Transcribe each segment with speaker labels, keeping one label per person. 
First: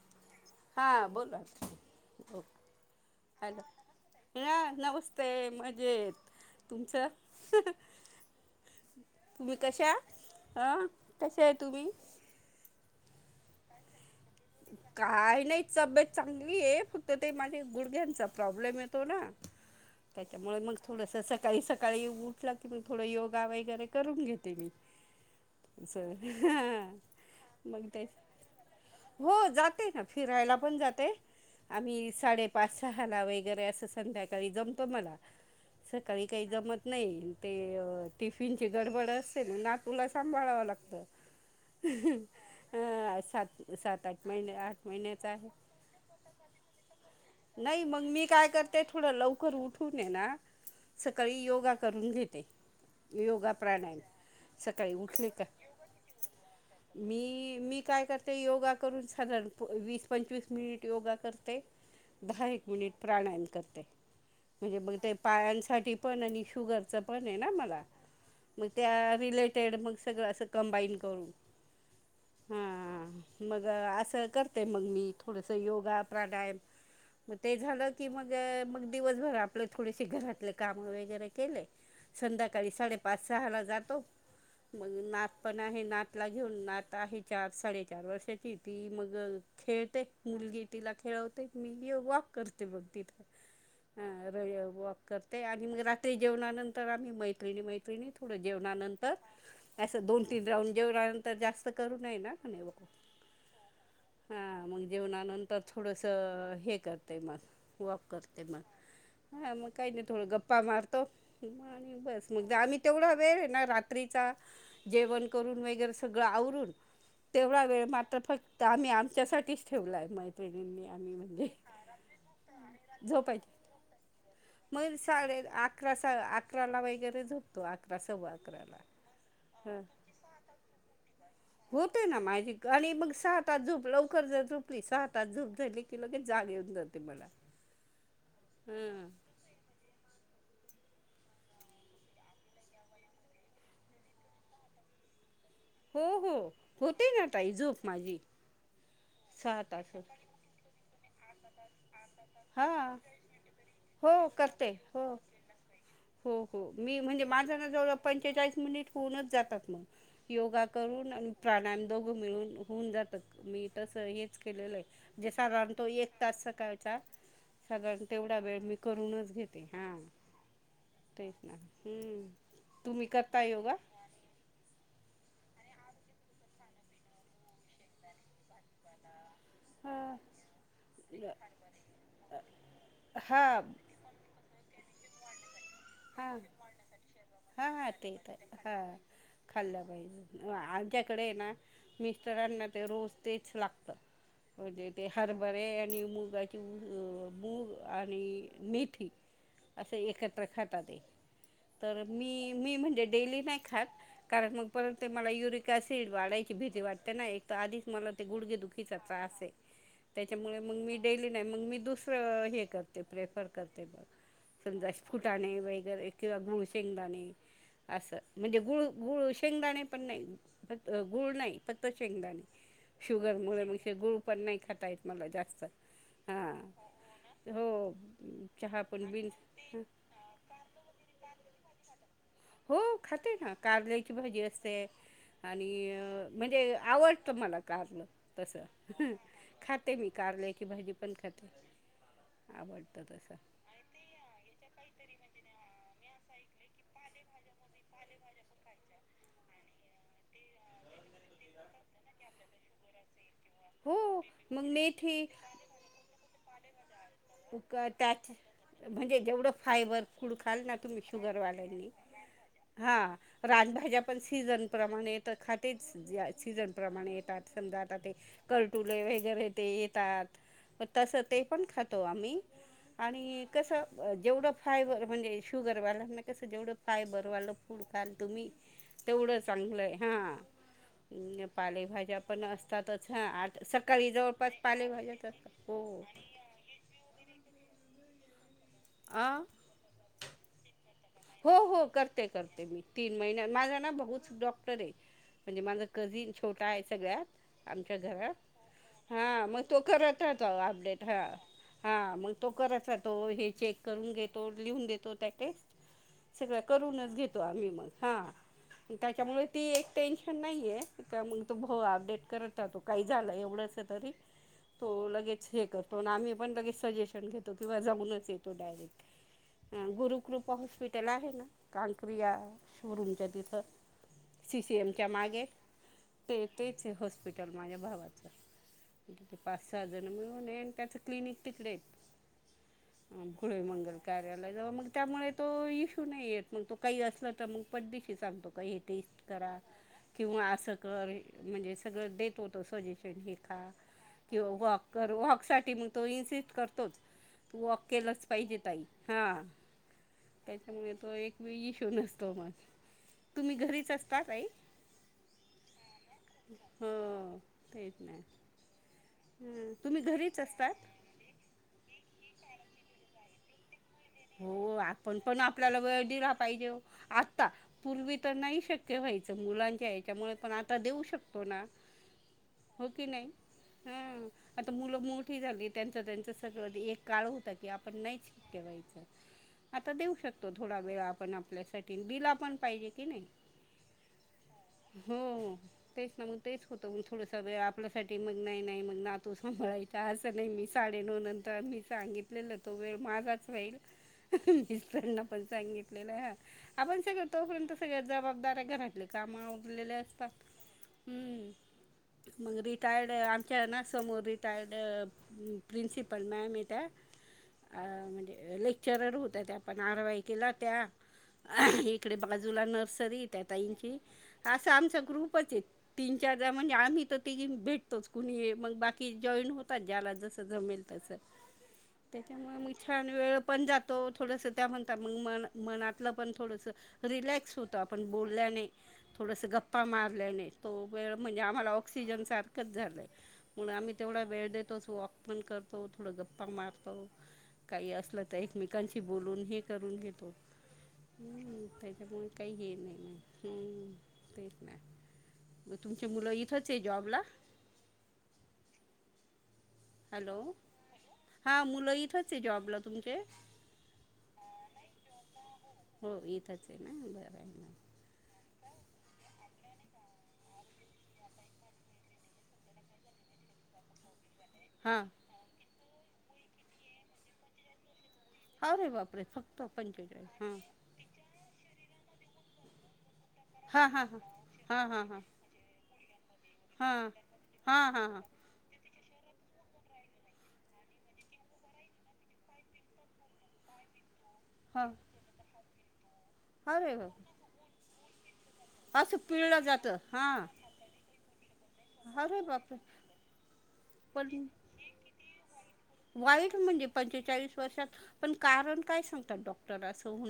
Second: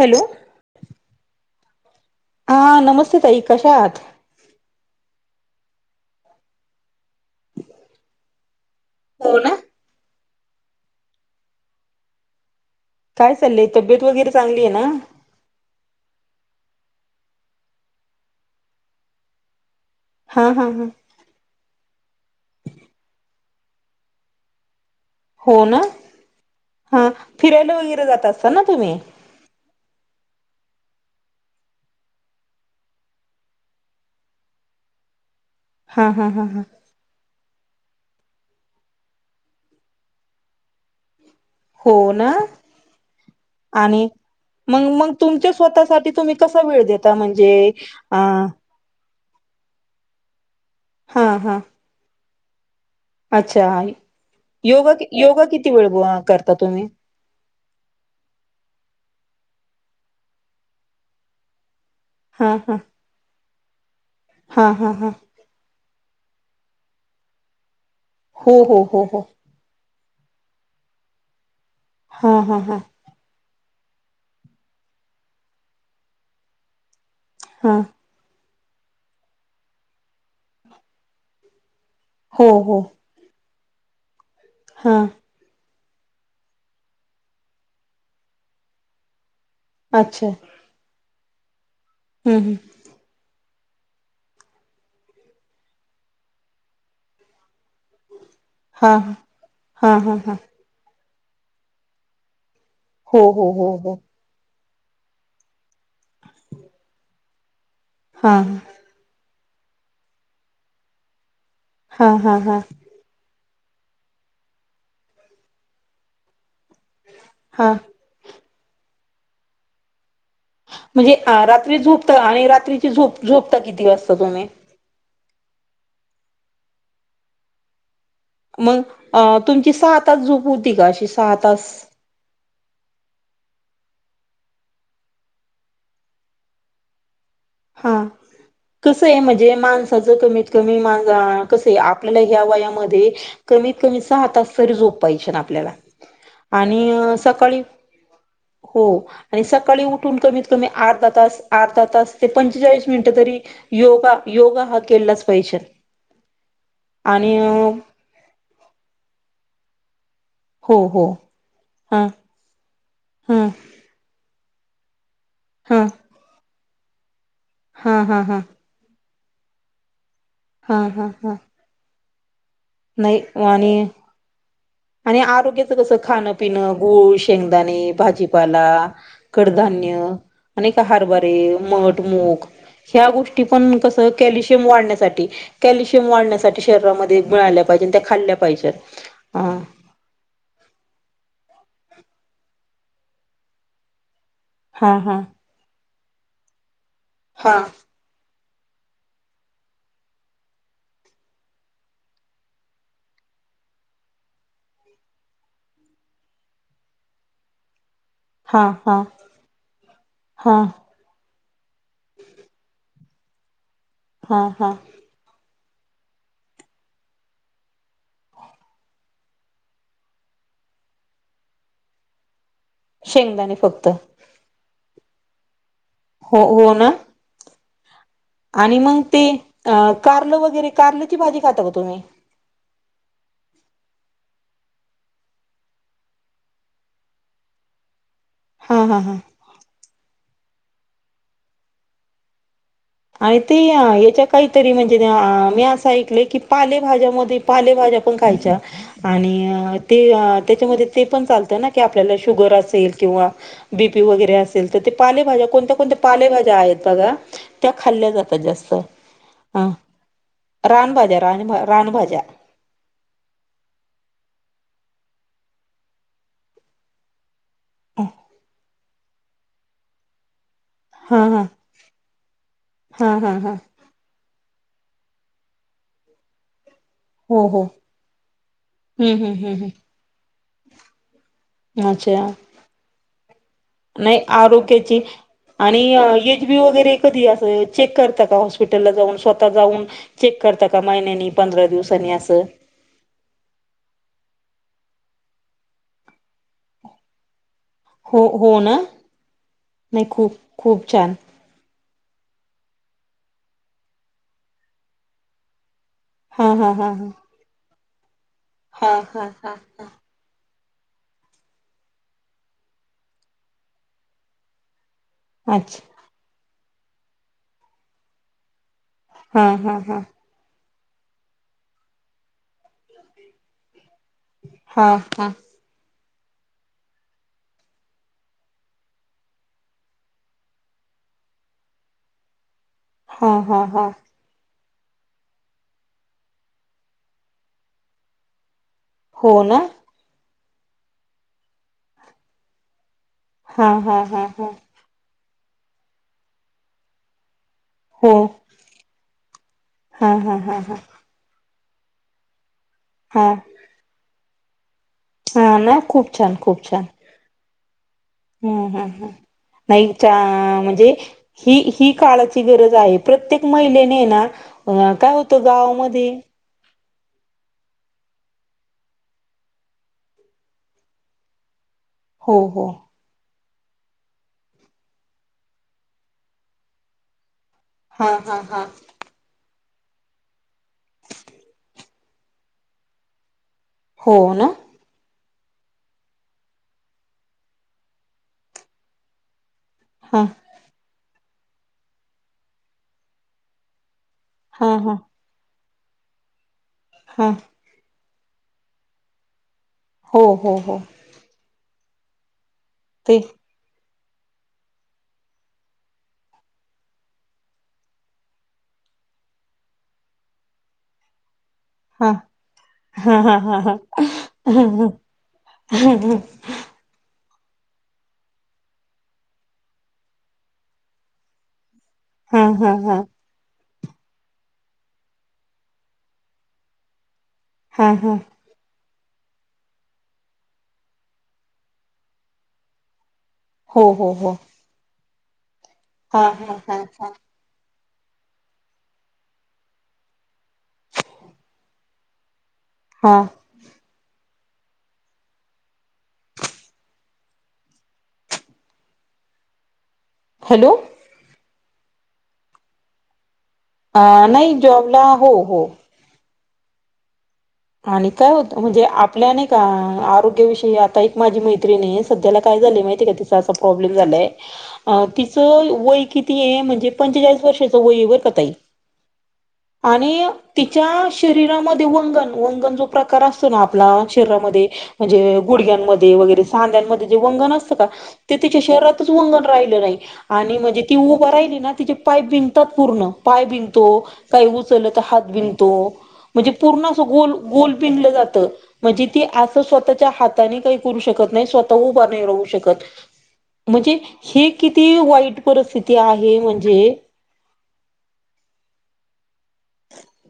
Speaker 1: Hello
Speaker 2: हा बोला
Speaker 1: हा नमस्ते ताई कशा आहात
Speaker 2: मी मजेत तुमचं
Speaker 1: हो ना
Speaker 2: तुम्ही कशा हह कसे आहे तुम्ही
Speaker 1: काय चाले तब्येत वगर
Speaker 2: काय नाही तब्येत चांगली ये फक्त ते माझे गुडघ्यांचा प्रॉब्लेम येतो ना
Speaker 1: हा
Speaker 2: त्याच्यामुळे
Speaker 1: हा
Speaker 2: मग
Speaker 1: हा
Speaker 2: थोडस सकाळी सकाळी उठलं की मग थोड योगा वगैरे करून घेते मी
Speaker 1: हो ना
Speaker 2: असं हां
Speaker 1: हा फिरायला
Speaker 2: मग ते
Speaker 1: वगैरे जात असता ना तुम्ही
Speaker 2: हो जाते ना फिरायला पण जाते आम्ही साडेपाच सहाला वगैरे असं संध्याकाळी जमतो मला
Speaker 1: हा
Speaker 2: सकाळी
Speaker 1: हा हा
Speaker 2: काही
Speaker 1: हा
Speaker 2: जमत नाही ते टिफिन ची गडबड असते ना नातूला सांभाळावं लागत
Speaker 1: हो ना
Speaker 2: ह सत सत
Speaker 1: आणि मग मग तुमच्या स्वतः सा तुम्ही कसा वेळ देता म्हणजे अ
Speaker 2: कर उठून ना
Speaker 1: हा
Speaker 2: सकाळी
Speaker 1: हा
Speaker 2: योगा करून घेते योगा
Speaker 1: अच्छा
Speaker 2: प्राणाम
Speaker 1: योगा
Speaker 2: सकाळी उठले
Speaker 1: योगा
Speaker 2: का
Speaker 1: किती वेळ ब- करता तुम्ही
Speaker 2: मी मी काय करते योगा करून साधारण वीस पंचवीस मिनिट योगा करते दहा
Speaker 1: हा
Speaker 2: एक
Speaker 1: हा
Speaker 2: मिनिट प्राणायाम करते
Speaker 1: हा
Speaker 2: म्हणजे
Speaker 1: हा
Speaker 2: मग
Speaker 1: हा
Speaker 2: ते पायांसाठी पण आणि शुगरच पण आहे ना मला
Speaker 1: हो
Speaker 2: मग
Speaker 1: हो हो
Speaker 2: त्या
Speaker 1: हो
Speaker 2: रिलेटेड मग सगळं असं कंबाईन करून
Speaker 1: हा हा हा.
Speaker 2: हां मग असं करते मग मी थोडंसं योगा प्राणायाम. मग ते
Speaker 1: हा
Speaker 2: झालं की मग मग दिवसभर आपले थोडेसे घरातले काम वगैरे केले.
Speaker 1: हो
Speaker 2: संध्याकाळी
Speaker 1: हो
Speaker 2: साडेपाच सहाला जातो मग
Speaker 1: हा
Speaker 2: नात पण आहे नातला घेऊन नात आहे चार साडेचार वर्षाची ती मग खेळते
Speaker 1: अच्छा
Speaker 2: मुलगी तिला खेळवते मी वॉक
Speaker 1: हम्म हम्म.
Speaker 2: करते बघ तिथं अ रवी वॉक करते आणि मग रात्री जेवणानंतर आम्ही मैत्रिणी मैत्रिणी मैत्रीणीनी ते नाही थोड
Speaker 1: हा हा
Speaker 2: जेवणानंतर
Speaker 1: हा
Speaker 2: असं
Speaker 1: हा
Speaker 2: दोन
Speaker 1: हा
Speaker 2: तीन राउड जेवणा नंतर तर जास्त करू नये ना
Speaker 1: हो हो हो हो.
Speaker 2: हा मग जेवणानंतर थोडस हे करते मग वॉक
Speaker 1: हा
Speaker 2: करते मग हा मग काही नाही थोडं गप्पा मारतो आणि
Speaker 1: हा
Speaker 2: बस
Speaker 1: हा
Speaker 2: मग
Speaker 1: हा
Speaker 2: आम्ही तेवढा वेळ ये ना रात्रीचा जेवण करून वगैरे सगळं आवरून तेवढा
Speaker 1: हा
Speaker 2: वेळ फक्त आम्ही आमच्यासाठीच ठेवलाय माहि
Speaker 1: म्हणजे रात्री झोपता आणि रात्रीची झोप
Speaker 2: झोपायच्या
Speaker 1: झोपता किती वाजता तुम्ही?
Speaker 2: मग साडे अकरा अकराला वगैरे झोपतो सव्वा अकराला
Speaker 1: मग अ तुमची
Speaker 2: ह
Speaker 1: सहा तास झोप होती का अशी सहा? तास
Speaker 2: होते ना माझी खाली मग सहा तास झोपलो लवकर जर झोपली सहा तास झोप झाली की लगेच जाग येऊन जाते मला.
Speaker 1: हा
Speaker 2: ह
Speaker 1: कसये म्हणजे माणसाच तुम्ही कमी मा कसं आपल्याला ह्या वयामध्ये कमीत कमी सहा तास तरी झोप पाहिजे. आपल्याला
Speaker 2: हो हो
Speaker 1: आणि
Speaker 2: होते ना ताई
Speaker 1: सकाळी
Speaker 2: झोप माझी.
Speaker 1: हो आणि
Speaker 2: सहा
Speaker 1: सकाळी
Speaker 2: तास
Speaker 1: उठून कमीत कमी अर्धा तास अर्धा तास ते
Speaker 2: हा
Speaker 1: पंचेचाळीस मिनिटं तरी
Speaker 2: हो
Speaker 1: योगा योगा
Speaker 2: करते
Speaker 1: हा
Speaker 2: हो
Speaker 1: केलाच पाहिजे.
Speaker 2: हो हो मी म्हणजे
Speaker 1: आणि
Speaker 2: माझा ना जवळजवळ पंचेचाळीस मिनिटं होऊनच जातात. योगा
Speaker 1: हो हो
Speaker 2: करून आणि प्राणायाम दोघ
Speaker 1: हा
Speaker 2: मिळून होऊन
Speaker 1: हा
Speaker 2: जातात मी तसं हे केलेलं आहे जे साधारण
Speaker 1: हा
Speaker 2: तो एक तास सकाळचा
Speaker 1: हा
Speaker 2: सगळाच
Speaker 1: हा
Speaker 2: तेवढा
Speaker 1: हा
Speaker 2: वेळ मी करूनच घेते हा
Speaker 1: हा हा
Speaker 2: तेच
Speaker 1: हा
Speaker 2: ना हम्म. तुम्ही
Speaker 1: नाही
Speaker 2: करता
Speaker 1: वाणी
Speaker 2: योगा?
Speaker 1: आणि आरोग्याचं कसं खाणं पिणं गुळ शेंगदाणे भाजीपाला कडधान्य
Speaker 2: हा
Speaker 1: अनेक हरबारे मठ मूग ह्या गोष्टी पण कसं कॅल्शियम वाढण्यास त्यासाठी कॅल्शियम
Speaker 2: हा.
Speaker 1: वाढण्यासाठी शरीरामध्ये वाढल्या पाहिजे त्या खाल्यापाहिजे
Speaker 2: खाल्ल्या पाहिजे आमच्याकडे ना मिस्टरांना ते रोज तेच लागतं. म्हणजे
Speaker 1: हा
Speaker 2: ते
Speaker 1: हा
Speaker 2: हरभरे आणि मुगाचे
Speaker 1: हा
Speaker 2: मुग आणि मेथी असे एकत्र खातात. तर मी मी म्हणजे डेली नाही खात कारण मग परत ते मला युरिक सिड वाढायची भीती वाटे एकतर अधिक
Speaker 1: हा
Speaker 2: गुडघेदुखीचा
Speaker 1: हा
Speaker 2: त्रास ये त्याचा मुळे
Speaker 1: हा
Speaker 2: मी डेली नाही मग मी दुसर हे करते प्रेफर मग
Speaker 1: हा हा
Speaker 2: समजा फुटाणे वय ग एकदा गुळ शेंगदाणे असं म्हणजे गुळ गुळ शेंगदाणे पण नाही फ गुळ नाही फक्त शेंगदाणे शुगर
Speaker 1: शेंगदाणे फक्त
Speaker 2: मुळे गुळ पण नाही खाता येत मला जास्त.
Speaker 1: हो
Speaker 2: हां
Speaker 1: हो ना.
Speaker 2: हो.
Speaker 1: आणि
Speaker 2: चहा
Speaker 1: मग
Speaker 2: पण
Speaker 1: ते
Speaker 2: बिन
Speaker 1: अ
Speaker 2: हां
Speaker 1: कारलं वगैरे कारलची भाजी खाताका तुम्ही?
Speaker 2: हो खाते ना कारल्याची भाजी असतें. आणि म्हणजे आवडत मला कारल. तसं
Speaker 1: हा हा हा
Speaker 2: खाते मी कारल ची भाजी पण खाते. आवडतं तसं
Speaker 1: आणि ते याच्या काहीतरी म्हणजे मी असा एक. पाले भाज्या मध्ये पालेभज्या पण खायच्या आणि ते त्याच्यामध्ये ते पण चालतं ना की आपल्याला शुगर असेल किंवा.? बी.
Speaker 2: हो
Speaker 1: पी वगैरे
Speaker 2: मग
Speaker 1: असेल तर. ते
Speaker 2: मेथी
Speaker 1: पालेभाज्या कोणत्या-कोणत्या पालेभाज्या आहेत बघा. त्या
Speaker 2: क-
Speaker 1: खाल्ल्या
Speaker 2: त्याच
Speaker 1: जातात जास्त.
Speaker 2: म्हणजे जेवढं
Speaker 1: हा
Speaker 2: फायबर फूड खाल ना तुम्ही
Speaker 1: रानभाज्या रान
Speaker 2: शुगरवाल्यांनी.
Speaker 1: रानभाज्या
Speaker 2: हा राजभाज्या पण सीजन प्रमाणे खातेच सीजनप्रमाणे येतात समजा आता ते कर कर्टुले वगरे ते येतात. तस
Speaker 1: हा
Speaker 2: ते
Speaker 1: हा
Speaker 2: पण खात. आम्ही
Speaker 1: हा हा हा
Speaker 2: जेवढ फायबर म्हणजे शुगरवाल्यांना कस जेवढ. काय फायबर
Speaker 1: हो
Speaker 2: वालं
Speaker 1: हो
Speaker 2: फूड खाल तुम्ही.
Speaker 1: हम्म हम्म
Speaker 2: तेवढं
Speaker 1: हम्म
Speaker 2: चांगलंय हा.
Speaker 1: हम्म
Speaker 2: पालेभाज्या
Speaker 1: अच्छा
Speaker 2: पण असतातच हां. आ सकाळी
Speaker 1: नाही
Speaker 2: जवळपास
Speaker 1: आरोग्याची
Speaker 2: पालेभाज्याच असतात हो.
Speaker 1: आणि एच. बी. वगैरे चेक करता का हॉस्पिटलला जाऊन
Speaker 2: आ
Speaker 1: स्वतः जाऊन. का महिन्यानी
Speaker 2: हो.
Speaker 1: पंधरा
Speaker 2: हो.
Speaker 1: दिवसांनी असं
Speaker 2: करते-करते तीन महिन्या माझा ना डॉक्टर आहे. म्हणजे माझं कझिन छोटा आहे सगळ्यात. आमच्या
Speaker 1: हो
Speaker 2: घरात.
Speaker 1: हो ना
Speaker 2: हा मग तो
Speaker 1: नाही
Speaker 2: करत
Speaker 1: खूप
Speaker 2: राहतो.
Speaker 1: खूप
Speaker 2: अपडेट
Speaker 1: छान
Speaker 2: हा. हा. मग तो करत राहतो. हे चेक करून घेतो. लिहून देतो. त्या काय.
Speaker 1: हा
Speaker 2: सगळं
Speaker 1: हा हा
Speaker 2: करूनच घेतो आम्ही. मग हा
Speaker 1: हा हा हा
Speaker 2: त्याच्यामुळे
Speaker 1: हा
Speaker 2: ते एक टेन्शन नाही. मग तो अपडेट करत राहातो. काही झालं एवढं तरी. तो लगेच हे
Speaker 1: अच्छा
Speaker 2: करतो. आणि आम्ही पण लगेच सजेशन घेतो किंवा जाऊनच येतो. तो
Speaker 1: हा हा
Speaker 2: डायरेक्ट
Speaker 1: हा
Speaker 2: गुरुकृप हॉस्पिटल आहे ना कांक्रिया.? शोरूमच्या तिथं सी. सी.
Speaker 1: हा
Speaker 2: एमच्या
Speaker 1: हा
Speaker 2: मागे. ते तेच आहे हॉस्पिटल माझ्या भावाचं. पाच-सहा जण मिळून त्याच क्लिनिक तिकडे आहेत. अ
Speaker 1: हा
Speaker 2: गुळी
Speaker 1: हा हा
Speaker 2: मंगल कार्यालय जवळ मग त्यामुळे. तो इश्यू नाही येत. मग तो काही असला तर मग पद्दशीर सांगतो. काही. तस
Speaker 1: हो
Speaker 2: करा.
Speaker 1: ना
Speaker 2: किंवा असं कर. म्हणजे सगळं देत होत सजेशन. खा
Speaker 1: हा हा हा
Speaker 2: किंवा
Speaker 1: हा
Speaker 2: वॉक-वॉक साठी मग तो इसट करतोच. वौक
Speaker 1: हो
Speaker 2: केलच पाहिजे ताई. हा
Speaker 1: हा हा हा हा
Speaker 2: त्याच्यामुळे तो एक. ईशो नसतो. मग
Speaker 1: हा
Speaker 2: तुम्ही घरीच असता आई?
Speaker 1: हा ना खूप छान. खूप छान.
Speaker 2: हो तेच नाही
Speaker 1: हम. हम्. हम.
Speaker 2: हं तुम्ही
Speaker 1: ताईंच्या
Speaker 2: घरीच असतात
Speaker 1: म्हणजे ही. ही काळच. ची गरज आहे. प्रत्येक महिलेने ना
Speaker 2: हो
Speaker 1: काय होत गावामध्ये.
Speaker 2: आता पूर्वी तर नाही शक्य व्हायचं. मुलांच्या याच्यामुळे पण आता देऊ शकतो ना. हो की नाही.? हा आता मुलं मोठी झाली. त्यांच-त्यांच सगळं एक काळ होत. की आपण
Speaker 1: हा
Speaker 2: नाहीच
Speaker 1: हा हा
Speaker 2: [unintelligible] आता देऊ शकतो थोडा वेळ आपण आपल्यासाठी, अन दिला पण पाहिजे कि नाही.
Speaker 1: हो ना.
Speaker 2: हो तेच ना मग तेच होतं, मग थोडसा वेळ आपल्यासाठी मग नाही नाही मग नातू मला इथ
Speaker 1: हा
Speaker 2: असं नाही मी साडे नऊ नंतर मी सांगितलेलं तो वेळ माझाच राहील.
Speaker 1: हा हा
Speaker 2: मिस्टरांना पण सांगितलेलं, ह आपण सगळं
Speaker 1: हा
Speaker 2: तोपर्यंत सगळं जबाबदऱ्या घरातले काम आवरलेले
Speaker 1: हो
Speaker 2: असतात,
Speaker 1: हो हो
Speaker 2: हम्म. मग रिटायर्ड
Speaker 1: ते
Speaker 2: आमच्या ना समोर रिटायर्ड अ प्रिंसिपल मॅम हायत्या अ म्हणजे लय चरड होत्या त्या, पण आरवाईकिला त्या
Speaker 1: हा
Speaker 2: इकडे बाजूला
Speaker 1: हा
Speaker 2: नर्सरी
Speaker 1: हा
Speaker 2: त्या
Speaker 1: हा हा
Speaker 2: ताईंची, असा
Speaker 1: हा
Speaker 2: आमचा ग्रुपच आहे तीन चार म्हणजे आम्ही तर तिघी भेटतोच कुणी मग बाकी जॉईन होतात ज्याला जसं जमेल तसंं.
Speaker 1: हा
Speaker 2: त्याच्यामुळे मग
Speaker 1: हा हा
Speaker 2: छान वेळ जातो थोडस त्या म्हणता मंग मना मनातला पण थोडंसं रिलॅक्स होत
Speaker 1: हा
Speaker 2: आपण
Speaker 1: हा
Speaker 2: बोलल्याने. थोडस गप्पा मारल्याने तो वेळ म्हणजे आम्हाला ऑक्सिजन सारखंच झालंय. म्हणून
Speaker 1: हो
Speaker 2: आम्ही
Speaker 1: हो
Speaker 2: तेवढा
Speaker 1: हो
Speaker 2: वेळ देतोच, वॉक पण करतो. थोड
Speaker 1: हा
Speaker 2: गप्पा
Speaker 1: हा हा
Speaker 2: मारतो.
Speaker 1: हा
Speaker 2: काही असलं त एकमेकांशी बोलून हे करून घेतो, हूं त्याच्यामुळे काही हे नाही
Speaker 1: हा
Speaker 2: नाय हूं तेच ना, म तुमची मुलं इथंचये जॉबला. हॅलो हा मुलं इथचये जॉबला तुमचे.
Speaker 1: अ नाही जॉबला हो हो.
Speaker 2: हो इथचये ना बरंय.
Speaker 1: आणि काय होत म्हणजे आपल्या नईका आरोग्याविषयी आता एक माझी मैत्रीणे सध्याला काय झाले माहीते का तीचा असा प्रॉब्लेमे झालाय
Speaker 2: हां
Speaker 1: तिच वय कितीय म्हणजे पंचेचाळीस वर्षाच वय बर का ताई
Speaker 2: अरे बापरे फक्त
Speaker 1: आणि
Speaker 2: पंचेचाळीस
Speaker 1: तिच्या शरीरामध्ये वंगन वंगन जो प्र कार असतो ना आप
Speaker 2: हां हां
Speaker 1: शरीरा मध्ये,
Speaker 2: हां हां हां हां
Speaker 1: म्हणजे गुडघ्यांमध्ये वगैरे सांद्यांमध्ये
Speaker 2: हां
Speaker 1: जे वंगन असत का?
Speaker 2: हां हां हां
Speaker 1: ते तिच्या शरीरात वंगण राहिलं नाही आणि म्हणजे ती उभं राहिली ना तिचे पाय बीगंतात पूर्ण, पाय बीगंतो. काही उचल
Speaker 2: हां
Speaker 1: तर हात बिगतो म्हणजे पूर्ण
Speaker 2: अरे
Speaker 1: असं
Speaker 2: बापरे
Speaker 1: गोल गोल बिणलं जातं. म्हणजे ती
Speaker 2: पिळलं
Speaker 1: असं
Speaker 2: जातं
Speaker 1: स्वतःच्या
Speaker 2: हां
Speaker 1: हाताने काही करू शकत नाही, स्वतः उभं नाही
Speaker 2: अरे
Speaker 1: राहू शकत.
Speaker 2: बापरे
Speaker 1: म्हणजे
Speaker 2: पण
Speaker 1: हे किती वाईट परस्थिती आहे म्हणजे
Speaker 2: कशात पण कारण काय सांगतात डॉक्ट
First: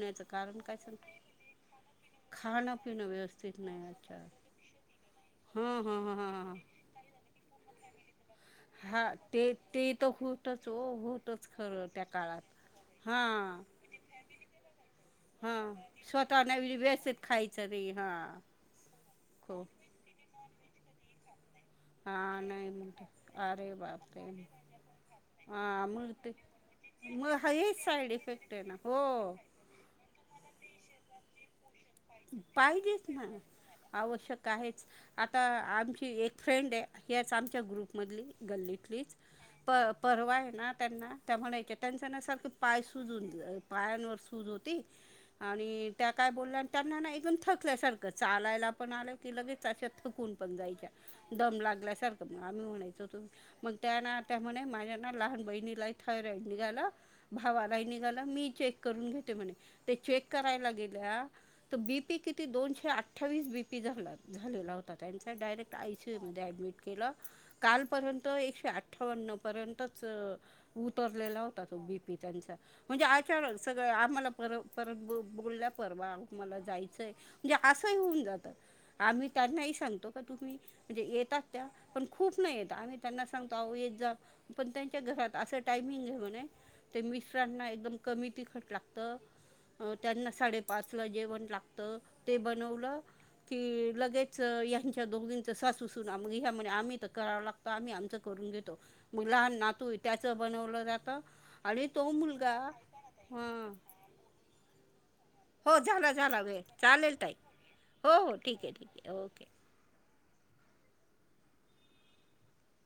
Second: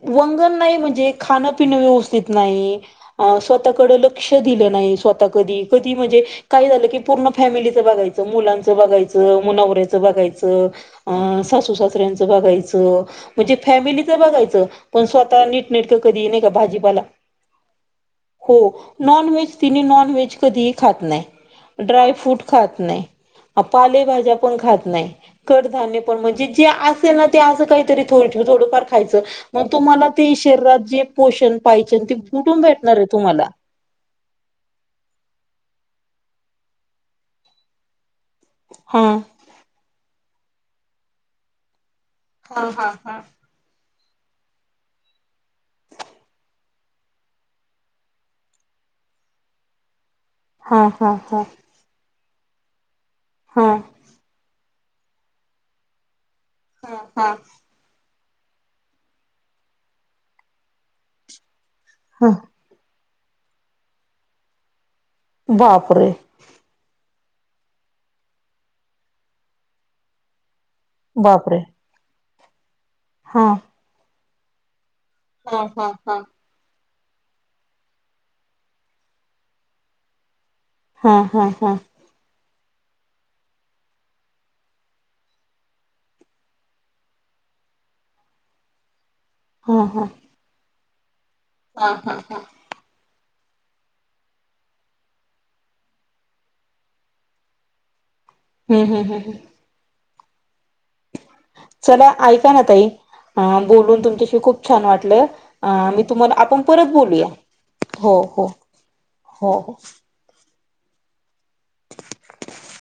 Speaker 1: वंगन नाही म्हणजे खाणपिणं व्यवस्थित
Speaker 2: खाणं
Speaker 1: नाही.
Speaker 2: पिणं
Speaker 1: अ
Speaker 2: व्यवस्थित नाही
Speaker 1: स्वतःकड
Speaker 2: अच्छा
Speaker 1: लक्ष दील नाही स्वतः कधी,
Speaker 2: हां
Speaker 1: कधी
Speaker 2: हां हां
Speaker 1: म्हणजे
Speaker 2: हां हां
Speaker 1: काही झाल की पूर्ण फॅमिलीच बघाय चं मुलांचं
Speaker 2: हां
Speaker 1: बघायचं
Speaker 2: ते
Speaker 1: म
Speaker 2: ते
Speaker 1: नवरऱ्याचं
Speaker 2: तर होतच
Speaker 1: बघायचं
Speaker 2: हो
Speaker 1: अ
Speaker 2: होतच
Speaker 1: सासू
Speaker 2: खरं त्या
Speaker 1: सासऱ्यांच
Speaker 2: काळात
Speaker 1: बघायचं. म्हणजे
Speaker 2: हां
Speaker 1: फॅमिलीच बघ घायचं पण स्वतः
Speaker 2: हां
Speaker 1: नीटनीटक कधी नही
Speaker 2: स्वतः
Speaker 1: का
Speaker 2: नाही
Speaker 1: भाजीपाला
Speaker 2: व्यवस्थित खायचं रे हां
Speaker 1: हो नॉन वेज
Speaker 2: खूप
Speaker 1: तिनी नॉनव्हेज कधी ही खात नाय. ड्राय
Speaker 2: हा
Speaker 1: फ्रूट
Speaker 2: नाही
Speaker 1: खात नाय,
Speaker 2: म्हणते
Speaker 1: अ
Speaker 2: अरे बापरे
Speaker 1: पालेभाज्या पण खात नाय,
Speaker 2: हा
Speaker 1: कडधान्य
Speaker 2: मग
Speaker 1: पण
Speaker 2: ते
Speaker 1: म्हणजे जे असेल ना
Speaker 2: मग
Speaker 1: ते असं
Speaker 2: हेच
Speaker 1: काहीतरी
Speaker 2: साईड
Speaker 1: थो
Speaker 2: इफेक्ट आहे ना
Speaker 1: थोडंफार खायचं
Speaker 2: हो
Speaker 1: मग तुम्हाला ते शरीरात जे पोषण पाहिजे ते कुठून भेटणार आहे
Speaker 2: पाहिजेच ना
Speaker 1: तुम्हाला
Speaker 2: आवश्यक आहेच आता आमच् ही एक फ्रेंडे ह्याच आमच्या ग्रुपमधली
Speaker 1: हा
Speaker 2: गल्लीतलीच प परवा ना त्यांना तुला म्हणायच्या त्यांच ना सारख पाय सुजून पायानवर सुज होती आणि त्या काय बोलल्या त्यांना ना एकदम थकल्यासारखं चालायला पण आलं की लगेच अशा थकून पण
Speaker 1: हा
Speaker 2: जायच्या
Speaker 1: हा हा
Speaker 2: दम लागल्यासारखं मग आम्ही म्हणायचो
Speaker 1: हा
Speaker 2: मग त्याना त्या म्हणे माझ्या ना लहान बहिणीलाई थायरॉईड निघाल
Speaker 1: हा
Speaker 2: भावालाही निघाल मी चेक करून घेते म्हणे, ते चेक करायला गेल्या त बीपी
Speaker 1: हा
Speaker 2: किती दोनशेआ अठ्ठावीस बी पी झाला झालेला होता त्यांचा डायरेक्ट आय
Speaker 1: बापरे
Speaker 2: सी यू मध्ये ॲडमिट केलं. कालपर्यंत एकशे अठ्ठावन्न पर्यंतच अ उतरलेला
Speaker 1: बापरे
Speaker 2: होता तो बी पी त्यांचा म्हणजे
Speaker 1: हा
Speaker 2: आचनक सगळ आम्हाला पर परत ब
Speaker 1: हा
Speaker 2: बोलल्या
Speaker 1: हा
Speaker 2: परवा
Speaker 1: हा
Speaker 2: का जायचय म्हणजे असही होऊन जात. आम्ही त्यांनाही सांगतो का तुम्ही म्हणजे
Speaker 1: हा
Speaker 2: येतात
Speaker 1: हा
Speaker 2: त्या
Speaker 1: हा हा
Speaker 2: पण खूप नाय येत. आम्ही त्यांना सांगतो आहो येत जा पण त्यांच्या घरात अस टायमिंग हे म्हणे ते मिस्टरांना एकदम कमी तिखट लागत.
Speaker 1: हा
Speaker 2: अ त्यांना साडेपाचला जेवण लागत
Speaker 1: हा
Speaker 2: ते
Speaker 1: हा
Speaker 2: बनवलं. की लगेच हयांच्या दोघींच सासूसूना मंग ह्या म्हणे आम्ही त कराव लागत. आम्ही आमच करुन घेतो
Speaker 1: हम्म हम्म
Speaker 2: मग
Speaker 1: हम्म
Speaker 2: लहान नातू ये त्याचं बनवलं जातं आणि
Speaker 1: चला
Speaker 2: तो
Speaker 1: ऐका
Speaker 2: मुलगा
Speaker 1: ना ताई अ
Speaker 2: हां
Speaker 1: बोलून तुमच्याशी खूप छान वाटलं
Speaker 2: हो
Speaker 1: अ मी
Speaker 2: झाला
Speaker 1: तुम्हाला
Speaker 2: झाला वेळ
Speaker 1: आपण परत
Speaker 2: चालेल
Speaker 1: बोलूया.
Speaker 2: ताई हो हो ठीके ठीके ओके.
Speaker 1: हो हो. [inaudible]